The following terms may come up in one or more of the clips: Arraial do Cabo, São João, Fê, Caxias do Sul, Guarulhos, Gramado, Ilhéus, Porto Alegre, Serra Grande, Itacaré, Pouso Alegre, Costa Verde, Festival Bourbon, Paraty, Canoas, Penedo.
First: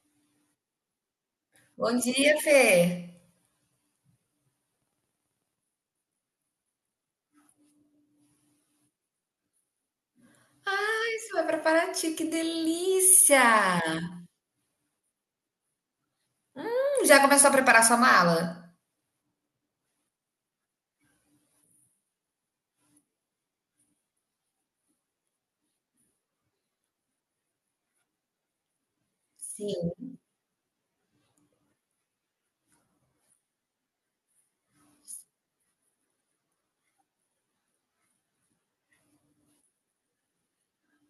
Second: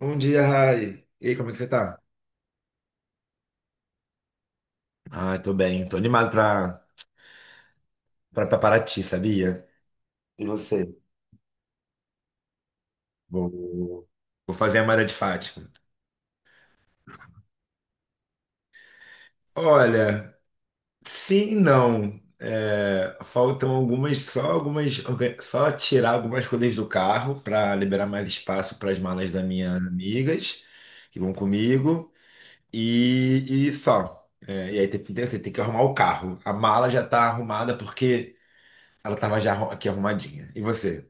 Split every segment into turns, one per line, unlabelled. Bom dia, Rai. E aí, como é que você tá?
Bom dia, Fê.
Ai, tô bem. Tô animado pra Paraty, sabia? E você?
Ah, isso vai para Paraty, que delícia!
Vou, vou fazer a Mara de Fátima.
Já começou a preparar sua mala?
Olha, sim e não. Faltam algumas, só algumas, só tirar algumas coisas do carro para liberar mais espaço para as malas das minhas
Sim.
amigas que vão comigo e só. E aí tem que arrumar o carro. A mala já tá arrumada porque ela tava já aqui arrumadinha. E você?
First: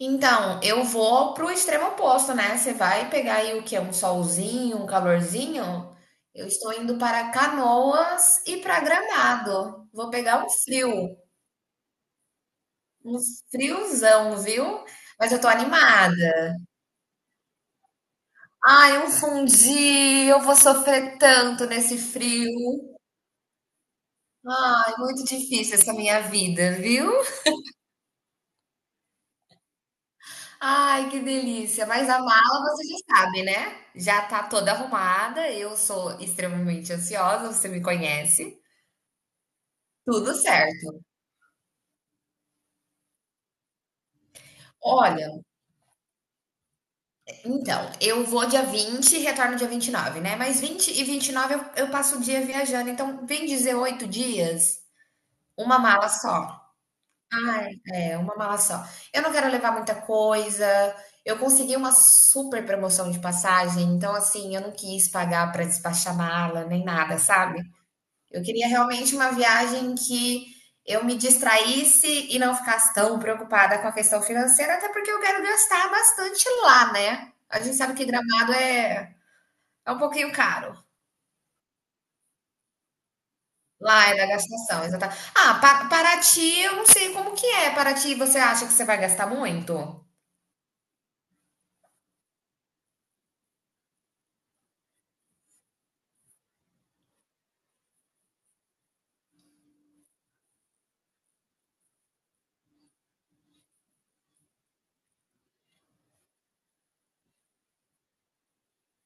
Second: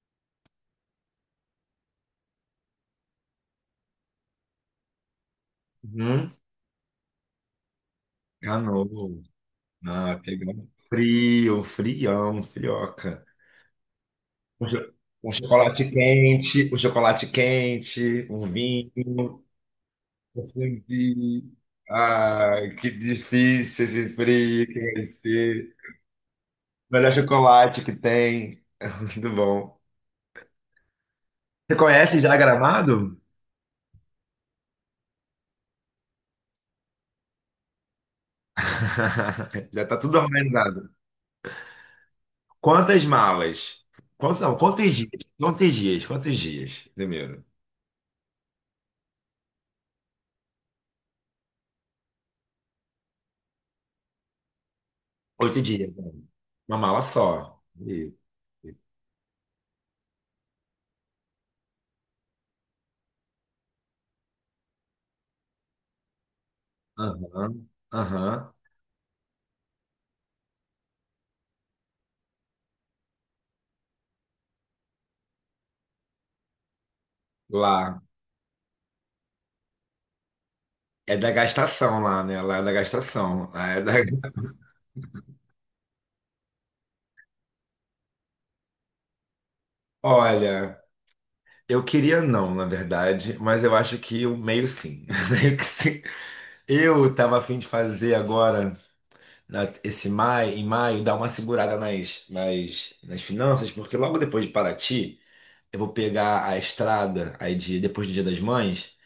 Então, eu vou pro extremo oposto, né? Você vai pegar aí o que é um solzinho, um calorzinho?
Uhum.
Eu estou indo para Canoas e
Ah,
para
não.
Gramado. Vou
Ah,
pegar um
pegar um
frio,
frio, um frião, um
um
frioca.
friozão,
Um,
viu?
cho- um
Mas eu tô
chocolate
animada.
quente, um chocolate quente, um
Ai, um
vinho,
fundi, eu
um
vou sofrer
fondue.
tanto nesse
Ah, que
frio.
difícil esse frio que
Ai,
vai
muito
ser.
difícil essa minha vida, viu?
Melhor chocolate que tem. Muito bom.
Ai, que
Você
delícia! Mas a
conhece já
mala você já
Gramado?
sabe, né? Já tá toda arrumada. Eu sou extremamente ansiosa, você me conhece.
Já tá tudo
Tudo
organizado.
certo.
Quantas malas? Quanto, não, quantos dias?
Olha,
Quantos dias? Quantos dias? Primeiro.
então, eu vou dia 20 e retorno dia 29, né? Mas 20 e 29 eu passo o dia viajando, então vem 18 dias,
Oito
uma
dias.
mala
né?
só.
Uma mala só.
Ai,
Isso.
é, uma mala só. Eu não quero levar muita coisa. Eu consegui uma super promoção de passagem, então assim, eu não quis pagar para despachar mala nem nada,
Aham,
sabe? Eu
aham.
queria realmente uma viagem que eu me distraísse e não ficasse tão preocupada com a questão financeira, até porque eu quero gastar bastante lá, né? A gente sabe
Lá.
que Gramado é um pouquinho caro.
É da gastação lá, né? Lá é da gastação. Lá é da
Lá é da gastação, exatamente. Ah, Paraty, eu não sei como que é. Paraty, você acha que você vai gastar muito?
olha, eu queria não, na verdade, mas eu acho que o meio sim. Meio que sim. Eu tava a fim de fazer agora, esse maio, em maio, dar uma segurada nas finanças, porque logo depois de Paraty, eu vou pegar a estrada aí depois do Dia das Mães.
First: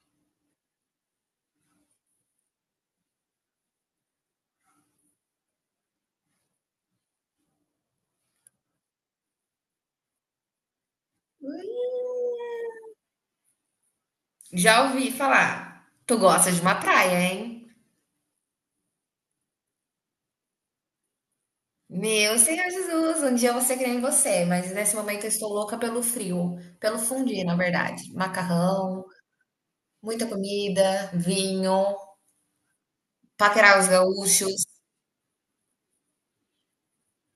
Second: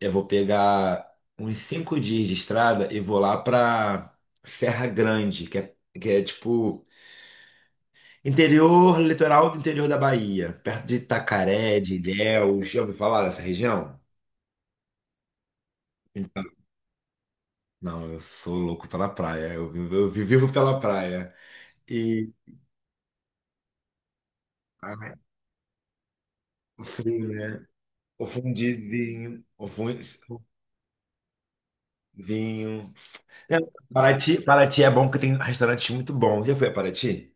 Eu vou pegar uns 5 dias de estrada e vou lá pra Serra Grande, que é tipo interior, litoral do interior da Bahia, perto de Itacaré, de Ilhéus. Já ouviu falar dessa região?
Já ouvi falar. Tu gosta de uma praia, hein?
Não, eu sou louco pela praia. Eu vivo, vivo pela praia. E
Meu Senhor Jesus, um dia eu vou ser que nem você, mas nesse
ai,
momento eu estou louca pelo frio,
o
pelo
frio,
fundir, na
né?
verdade.
O
Macarrão.
fundizinho, o
Muita comida, vinho,
fundinho.
paquerar os
Paraty,
gaúchos.
Paraty é bom porque tem restaurantes muito bons. Já foi a Paraty?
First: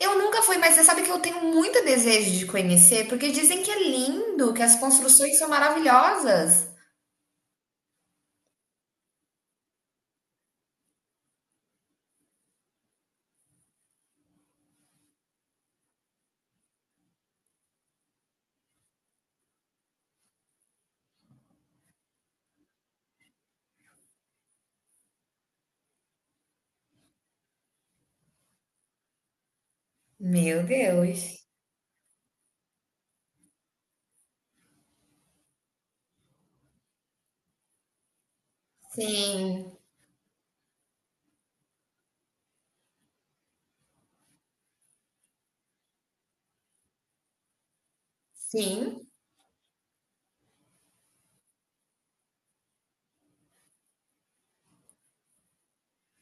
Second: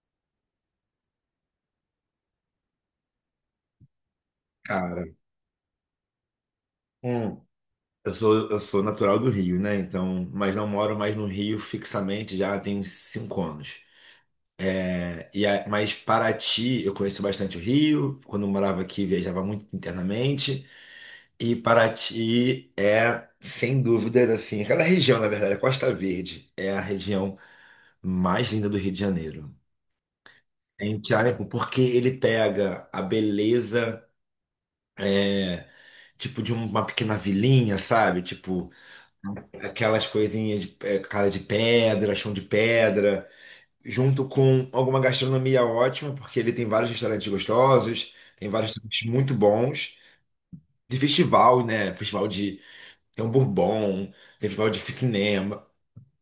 Eu nunca fui, mas você sabe que eu tenho muito desejo de conhecer, porque dizem que é lindo, que as
Cara,
construções são maravilhosas.
hum, eu sou natural do Rio, né? Então, mas não moro mais no Rio fixamente já tem uns 5 anos. Mas Paraty, eu conheço bastante o Rio. Quando eu morava aqui, viajava muito internamente. E Paraty é, sem dúvidas, assim, aquela região, na verdade, a Costa Verde é a região mais linda do Rio de Janeiro.
Meu
Em incrível
Deus.
porque ele pega a beleza, tipo, de uma pequena vilinha, sabe? Tipo,
Sim,
aquelas coisinhas de casa de pedra, chão de pedra, junto com alguma gastronomia ótima, porque ele tem vários restaurantes gostosos, tem vários restaurantes
sim.
muito bons, de festival, né? Festival de, tem um Bourbon, tem festival de cinema,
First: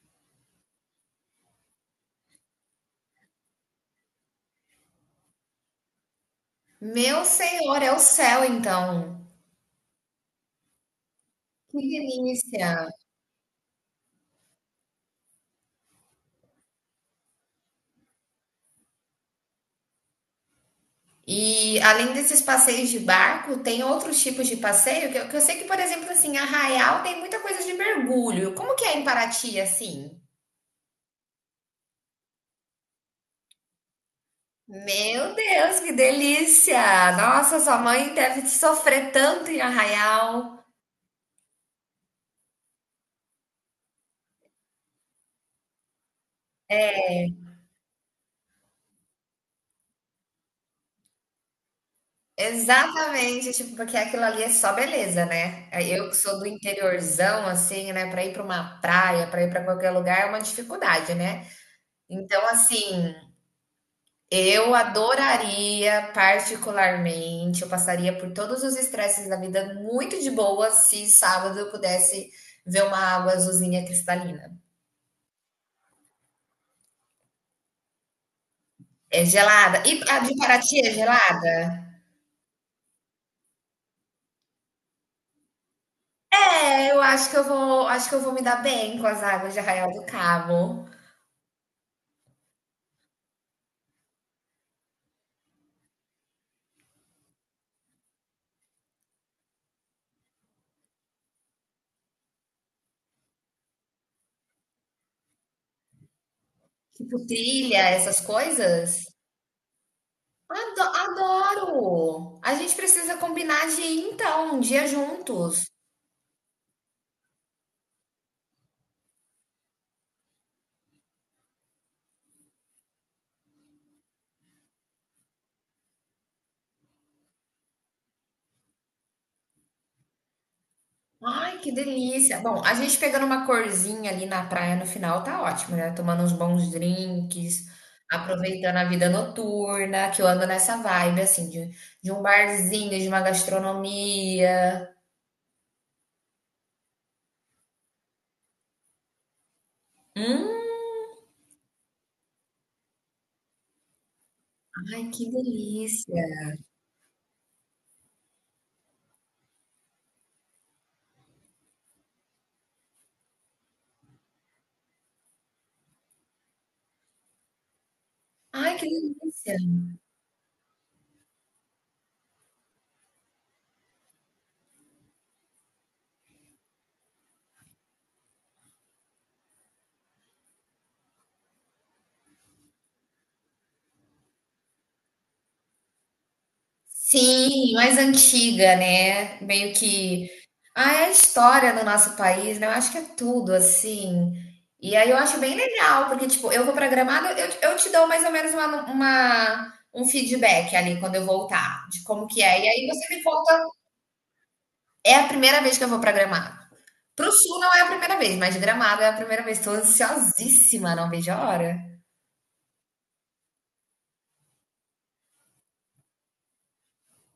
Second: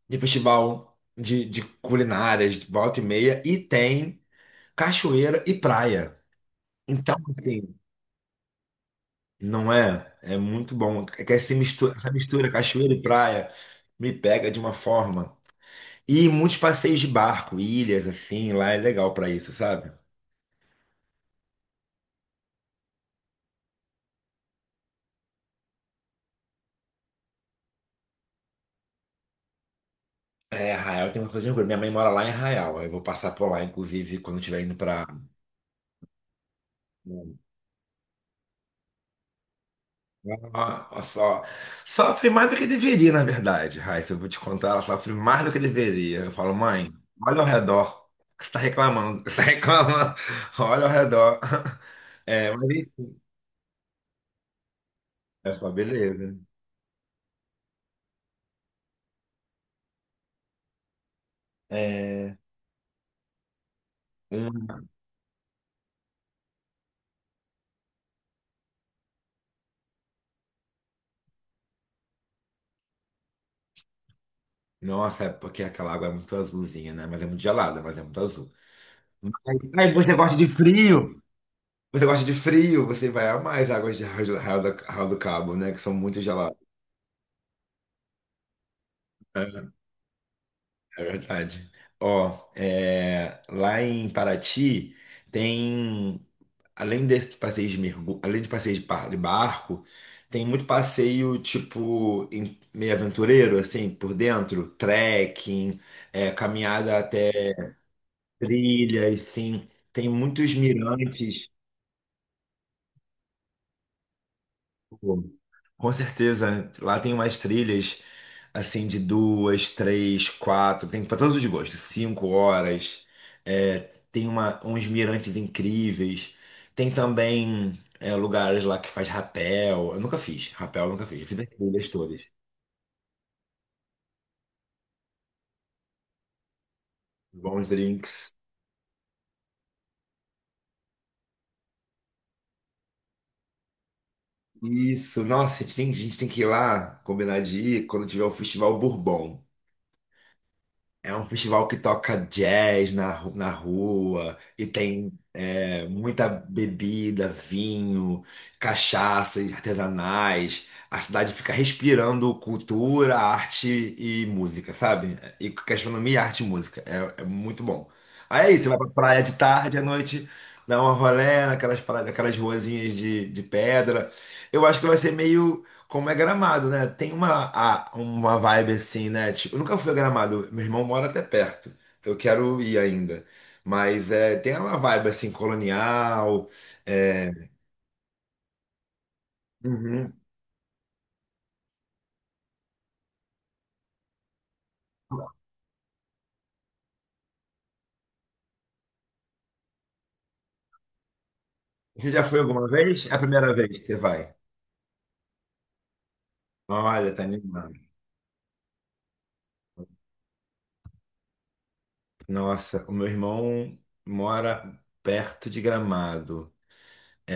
tem festival de culinárias, de volta e meia, e tem cachoeira e praia. Então,
Meu
assim,
Senhor, é o céu, então.
não é? É muito bom. É que
Que
essa mistura
delícia.
cachoeira e praia me pega de uma forma. E muitos passeios de barco, ilhas, assim, lá é legal pra isso, sabe?
E além desses passeios de barco, tem outros tipos de passeio que eu sei que, por exemplo, assim, Arraial tem muita coisa de mergulho. Como que é em Paraty, assim?
É, Arraial tem uma coisa de orgulho. Minha mãe mora lá em Arraial. Eu vou passar por lá, inclusive, quando estiver indo para.
Meu Deus, que delícia! Nossa, sua mãe deve sofrer tanto em Arraial.
Só, sofre mais do que deveria, na verdade, Raíssa. Eu vou te contar, ela sofre mais do que deveria. Eu falo, mãe, olha ao redor. Você está reclamando, você está reclamando. Olha ao redor. Mas enfim,
Exatamente, tipo, porque aquilo ali é só beleza,
é
né?
só
Aí eu que
beleza.
sou do interiorzão, assim, né? Para ir para uma praia, para ir para qualquer lugar é uma dificuldade, né?
É,
Então, assim, eu
um-
adoraria particularmente, eu passaria por todos os estresses da vida muito de boa se sábado eu pudesse ver uma água azulzinha cristalina.
Nossa, é porque aquela água é muito azulzinha, né? Mas é muito gelada, mas é muito azul.
É
Aí
gelada.
aí
E
você
a de
gosta de
Paraty é
frio?
gelada?
Você gosta de frio, você vai amar as águas de Arraial do Cabo, né? Que são muito geladas.
É, eu acho que eu vou, acho que eu vou me dar bem com as águas de
É,
Arraial do Cabo.
é verdade. Ó, lá em Paraty tem, além desses passeios de mergulho, além de passeios de de barco, tem muito passeio tipo meio aventureiro, assim, por dentro, trekking, caminhada
Tipo,
até
trilha, essas coisas.
trilhas, sim. Tem muitos
Ado-
mirantes.
Adoro! A gente precisa combinar de ir, então, um dia
Pô,
juntos.
com certeza, lá tem umas trilhas assim de duas, três, quatro, tem para todos os gostos, 5 horas. É, tem uma, uns mirantes incríveis. Tem também lugares lá que faz rapel. Eu nunca fiz, rapel eu nunca fiz. Eu fiz as
Ai, que
trilhas todas.
delícia! Bom, a gente pegando uma corzinha ali na praia no final tá ótimo, né? Tomando uns bons drinks,
Bons drinks.
aproveitando a vida noturna, que eu ando nessa vibe, assim, de, um barzinho, de uma gastronomia.
Isso, nossa, a gente tem que ir lá, combinar de ir quando tiver o Festival Bourbon.
Hum,
É um festival que toca jazz na rua e
ai,
tem
que delícia!
muita bebida, vinho, cachaças artesanais. A cidade fica respirando cultura, arte e música, sabe? E gastronomia, arte e música. É muito bom. Aí é isso, você
Ai,
vai
que
pra praia de
delícia!
tarde, à noite, dá uma rolê naquelas ruazinhas de pedra. Eu acho que vai ser meio como é Gramado, né? Tem uma vibe assim, né? Tipo, eu nunca fui a Gramado, meu irmão mora até perto, então eu quero ir ainda. Mas é, tem uma vibe assim, colonial. é,
Sim, mais antiga, né, meio
uhum.
que é a história do nosso país, né, eu acho que é tudo, assim. E aí eu acho bem legal, porque, tipo, eu vou pra Gramado, eu te dou mais ou menos uma um feedback ali quando eu voltar, de
Você já
como
foi
que é.
alguma
E aí
vez? É
você
a
me
primeira
conta
vez que você vai.
é a primeira vez que eu vou pra Gramado.
Olha, tá
Para o Sul
animado.
não é a primeira vez, mas Gramado é a primeira vez, tô ansiosíssima, não vejo a hora.
Nossa, o meu irmão mora perto de Gramado.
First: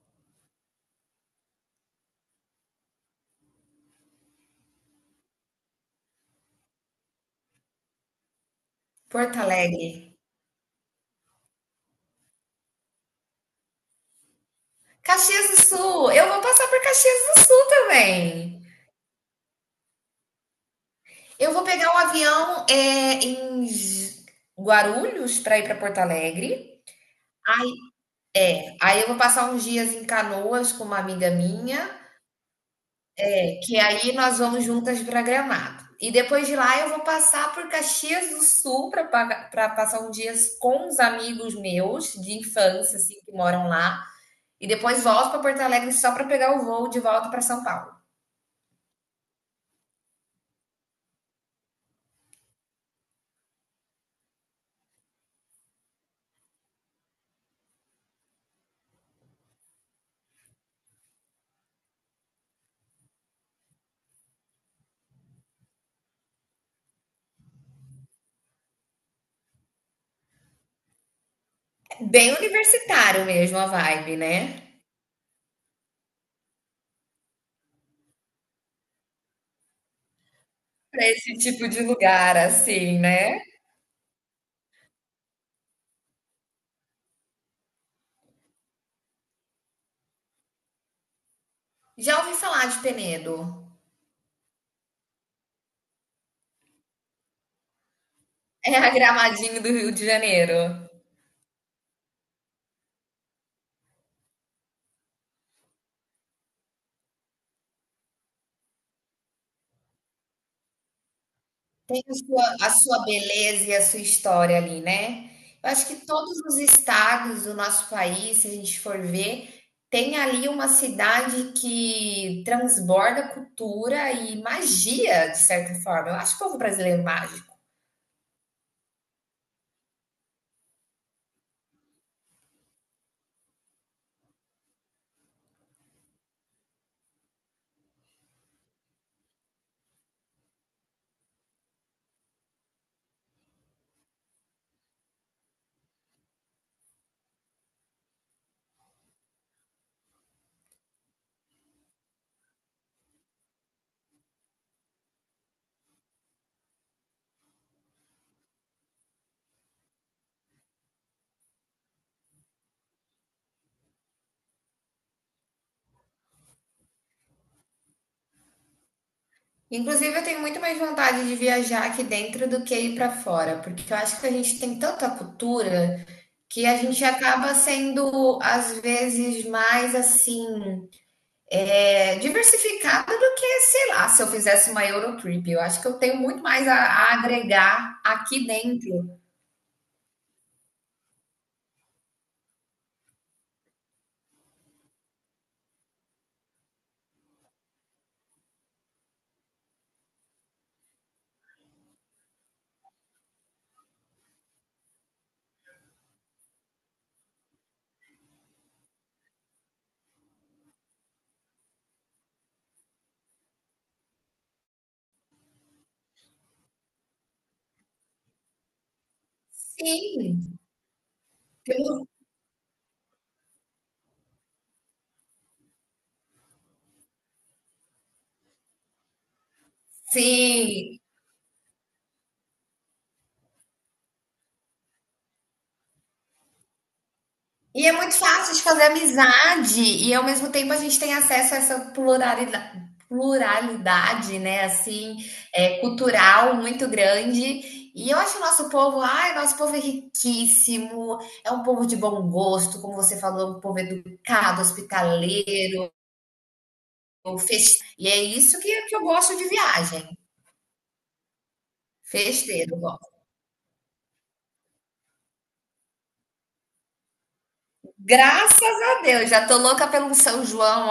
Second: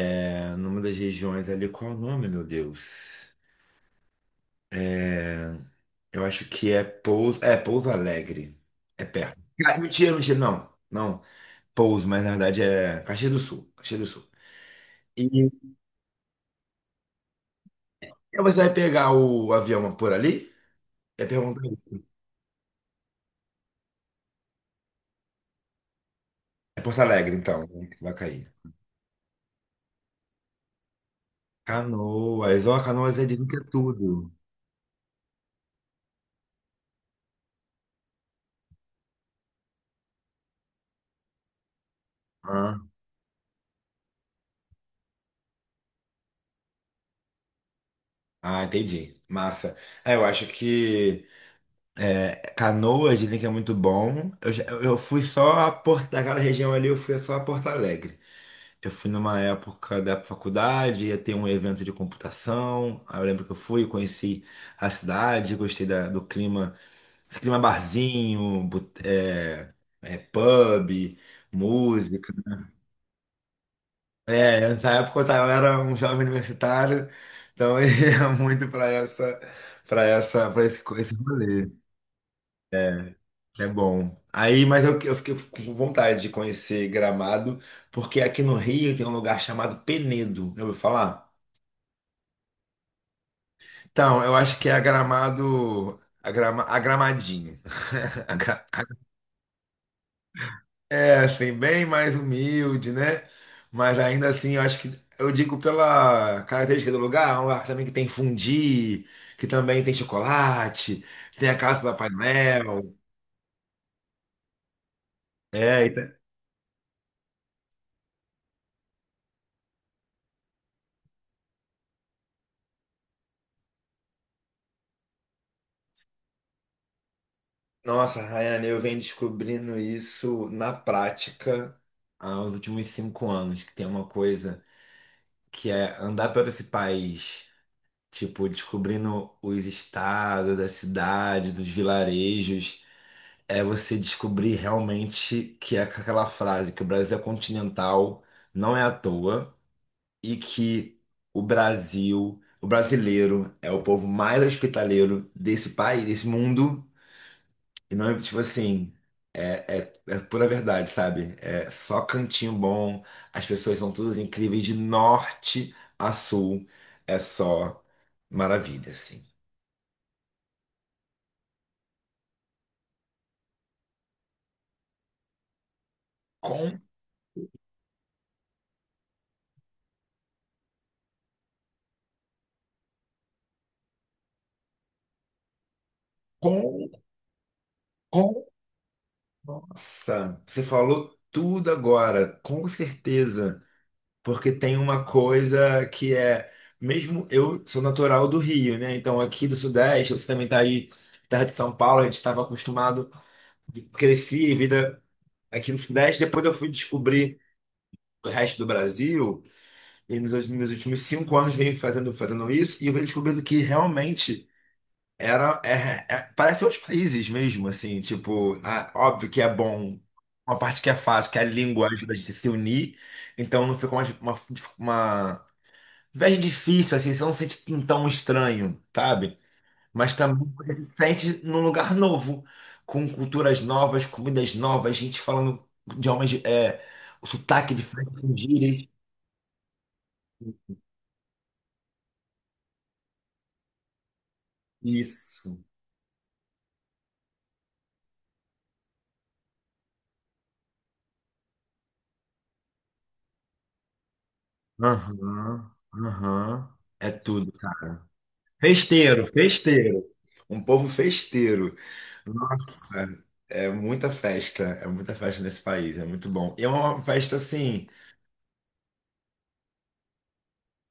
Numa das regiões ali. Qual é o nome, meu Deus? É. Eu acho que é Pouso Alegre. É
Porto
perto. Ah, mentira,
Alegre.
mentira, não. Não, Pouso, mas na verdade é Caxias do Sul, Caxias do Sul.
Caxias
E
do Sul, eu vou passar por Caxias do Sul
aí você
também.
vai pegar o avião por ali? É
Eu
pergunta
vou pegar
aí.
um avião em Guarulhos para ir para Porto
É
Alegre.
Porto Alegre, então,
Aí,
né, que vai cair.
aí eu vou passar uns dias em Canoas com uma amiga minha,
Canoas, ó, Canoas é, dizem que é
que aí
tudo.
nós vamos juntas para Gramado. E depois de lá eu vou passar por Caxias do Sul para passar uns dias com uns amigos meus de
Ah,
infância, assim, que moram lá. E depois volto para Porto Alegre só para pegar o voo de volta para São Paulo.
ah, entendi. Massa. Ah, eu acho que Canoas dizem que é muito bom. Eu fui só a Porto, daquela região ali, eu fui só a Porto Alegre. Eu fui numa época da faculdade, ia ter um evento de computação. Aí eu lembro que eu fui, conheci a cidade, gostei do clima, esse clima barzinho, pub,
É
música.
bem universitário mesmo a vibe, né?
Na época eu era um jovem universitário, então eu ia muito para essa, para essa, para esse,
Para
esse
esse tipo
rolê.
de lugar, assim, né?
É bom. Aí, mas eu fiquei com vontade de conhecer Gramado, porque aqui no Rio tem um lugar chamado Penedo. Já ouviu falar?
Já ouvi falar de Penedo.
Então, eu acho que é a Gramado, a Gramadinho. A Gra-
É a Gramadinho do Rio de Janeiro.
Assim, bem mais humilde, né? Mas ainda assim, eu acho que, eu digo pela característica do lugar, é um lugar também que tem fundi, que também tem chocolate, tem a casa do
Tem
Papai
a sua, a
Noel.
sua beleza e a sua história ali, né? Eu
É,
acho
e
que
tem-
todos os estados do nosso país, se a gente for ver, tem ali uma cidade que transborda cultura e magia, de certa forma. Eu acho o povo brasileiro mágico.
Nossa, Rayane, eu venho descobrindo isso na prática há uns últimos 5 anos, que tem uma coisa que é andar por esse país. Tipo, descobrindo os estados, as cidades, os vilarejos, é você descobrir realmente que é aquela frase que o Brasil é continental, não é à toa, e que o Brasil, o brasileiro, é o povo mais hospitaleiro desse país, desse mundo. E não é tipo assim, é pura verdade, sabe? É só cantinho bom, as pessoas são todas incríveis de norte a sul, é só maravilha, assim.
Inclusive, eu tenho muito mais vontade de viajar aqui dentro do que ir para fora, porque eu acho que a gente tem tanta cultura que a
Com
gente acaba sendo, às vezes, mais assim, diversificada do que, sei lá, se eu fizesse uma Eurotrip. Eu acho que eu tenho muito mais a,
Com,
a agregar
com,
aqui dentro.
nossa, você falou tudo agora, com certeza. Porque tem uma coisa que é, mesmo eu sou natural do Rio, né? Então aqui do Sudeste, você também tá aí, terra de São Paulo, a gente estava acostumado, cresci, vida aqui no Sudeste, depois eu fui descobrir o resto do Brasil, e meus últimos 5 anos venho fazendo isso, e eu venho descobrindo que realmente. Parece outros países mesmo, assim, tipo, ah, óbvio que é bom,
Sim,
uma parte que é fácil, que a língua
pelo-
ajuda a gente a se unir, então não fica uma viagem difícil, assim, você não se sente tão estranho, sabe? Mas também você se
sim.
sente num lugar novo, com culturas novas, comidas novas, gente falando idiomas, o sotaque
E é
diferente
muito
com
fácil de fazer
gírias.
amizade, e ao mesmo tempo a gente tem acesso a essa pluralidade né, assim,
Isso.
cultural muito grande. E eu acho o nosso povo, ai, nosso povo é riquíssimo, é um povo de bom gosto, como você falou, um povo educado,
Aham,
hospitaleiro,
aham, é tudo,
festeiro.
cara.
E é isso que eu
Festeiro,
gosto de
festeiro.
viagem,
Um povo festeiro.
festeiro, eu gosto.
É muita festa, é muita festa nesse país, é muito bom. E é uma festa assim.
Graças a Deus, já tô louca pelo São João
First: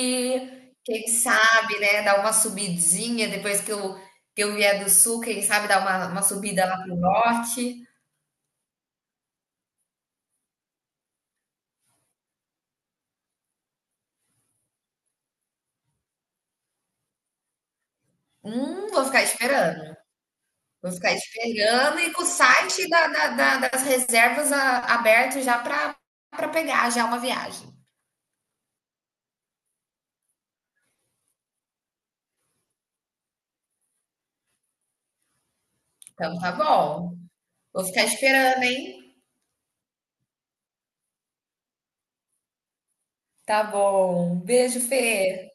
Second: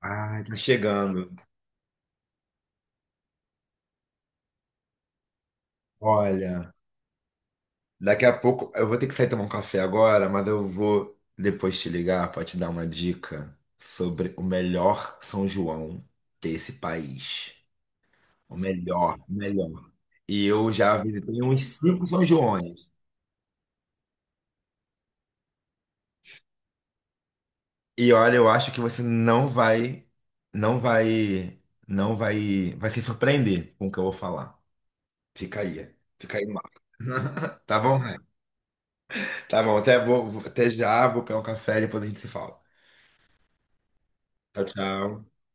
Ai, tá
Quem
chegando.
sabe, né, dar uma subidinha depois que eu vier do sul, quem sabe dar uma subida
Olha,
lá pro norte.
daqui a pouco eu vou ter que sair tomar um café agora, mas eu vou depois te ligar para te dar uma dica sobre o melhor São João desse país. O
Vou
melhor,
ficar
o melhor.
esperando.
E eu
Vou
já
ficar
visitei uns
esperando
cinco
e com
São
o
João.
site das reservas aberto já para pegar já uma viagem.
E olha, eu acho que você não vai, vai se surpreender com o que eu vou falar. Fica aí, fica
Então
aí
tá
mal.
bom.
Tá
Vou
bom,
ficar
né?
esperando, hein?
Tá bom, até já, vou pegar um café e depois a gente se fala.
Tá bom.
Tchau,
Beijo,
tchau.
Fê.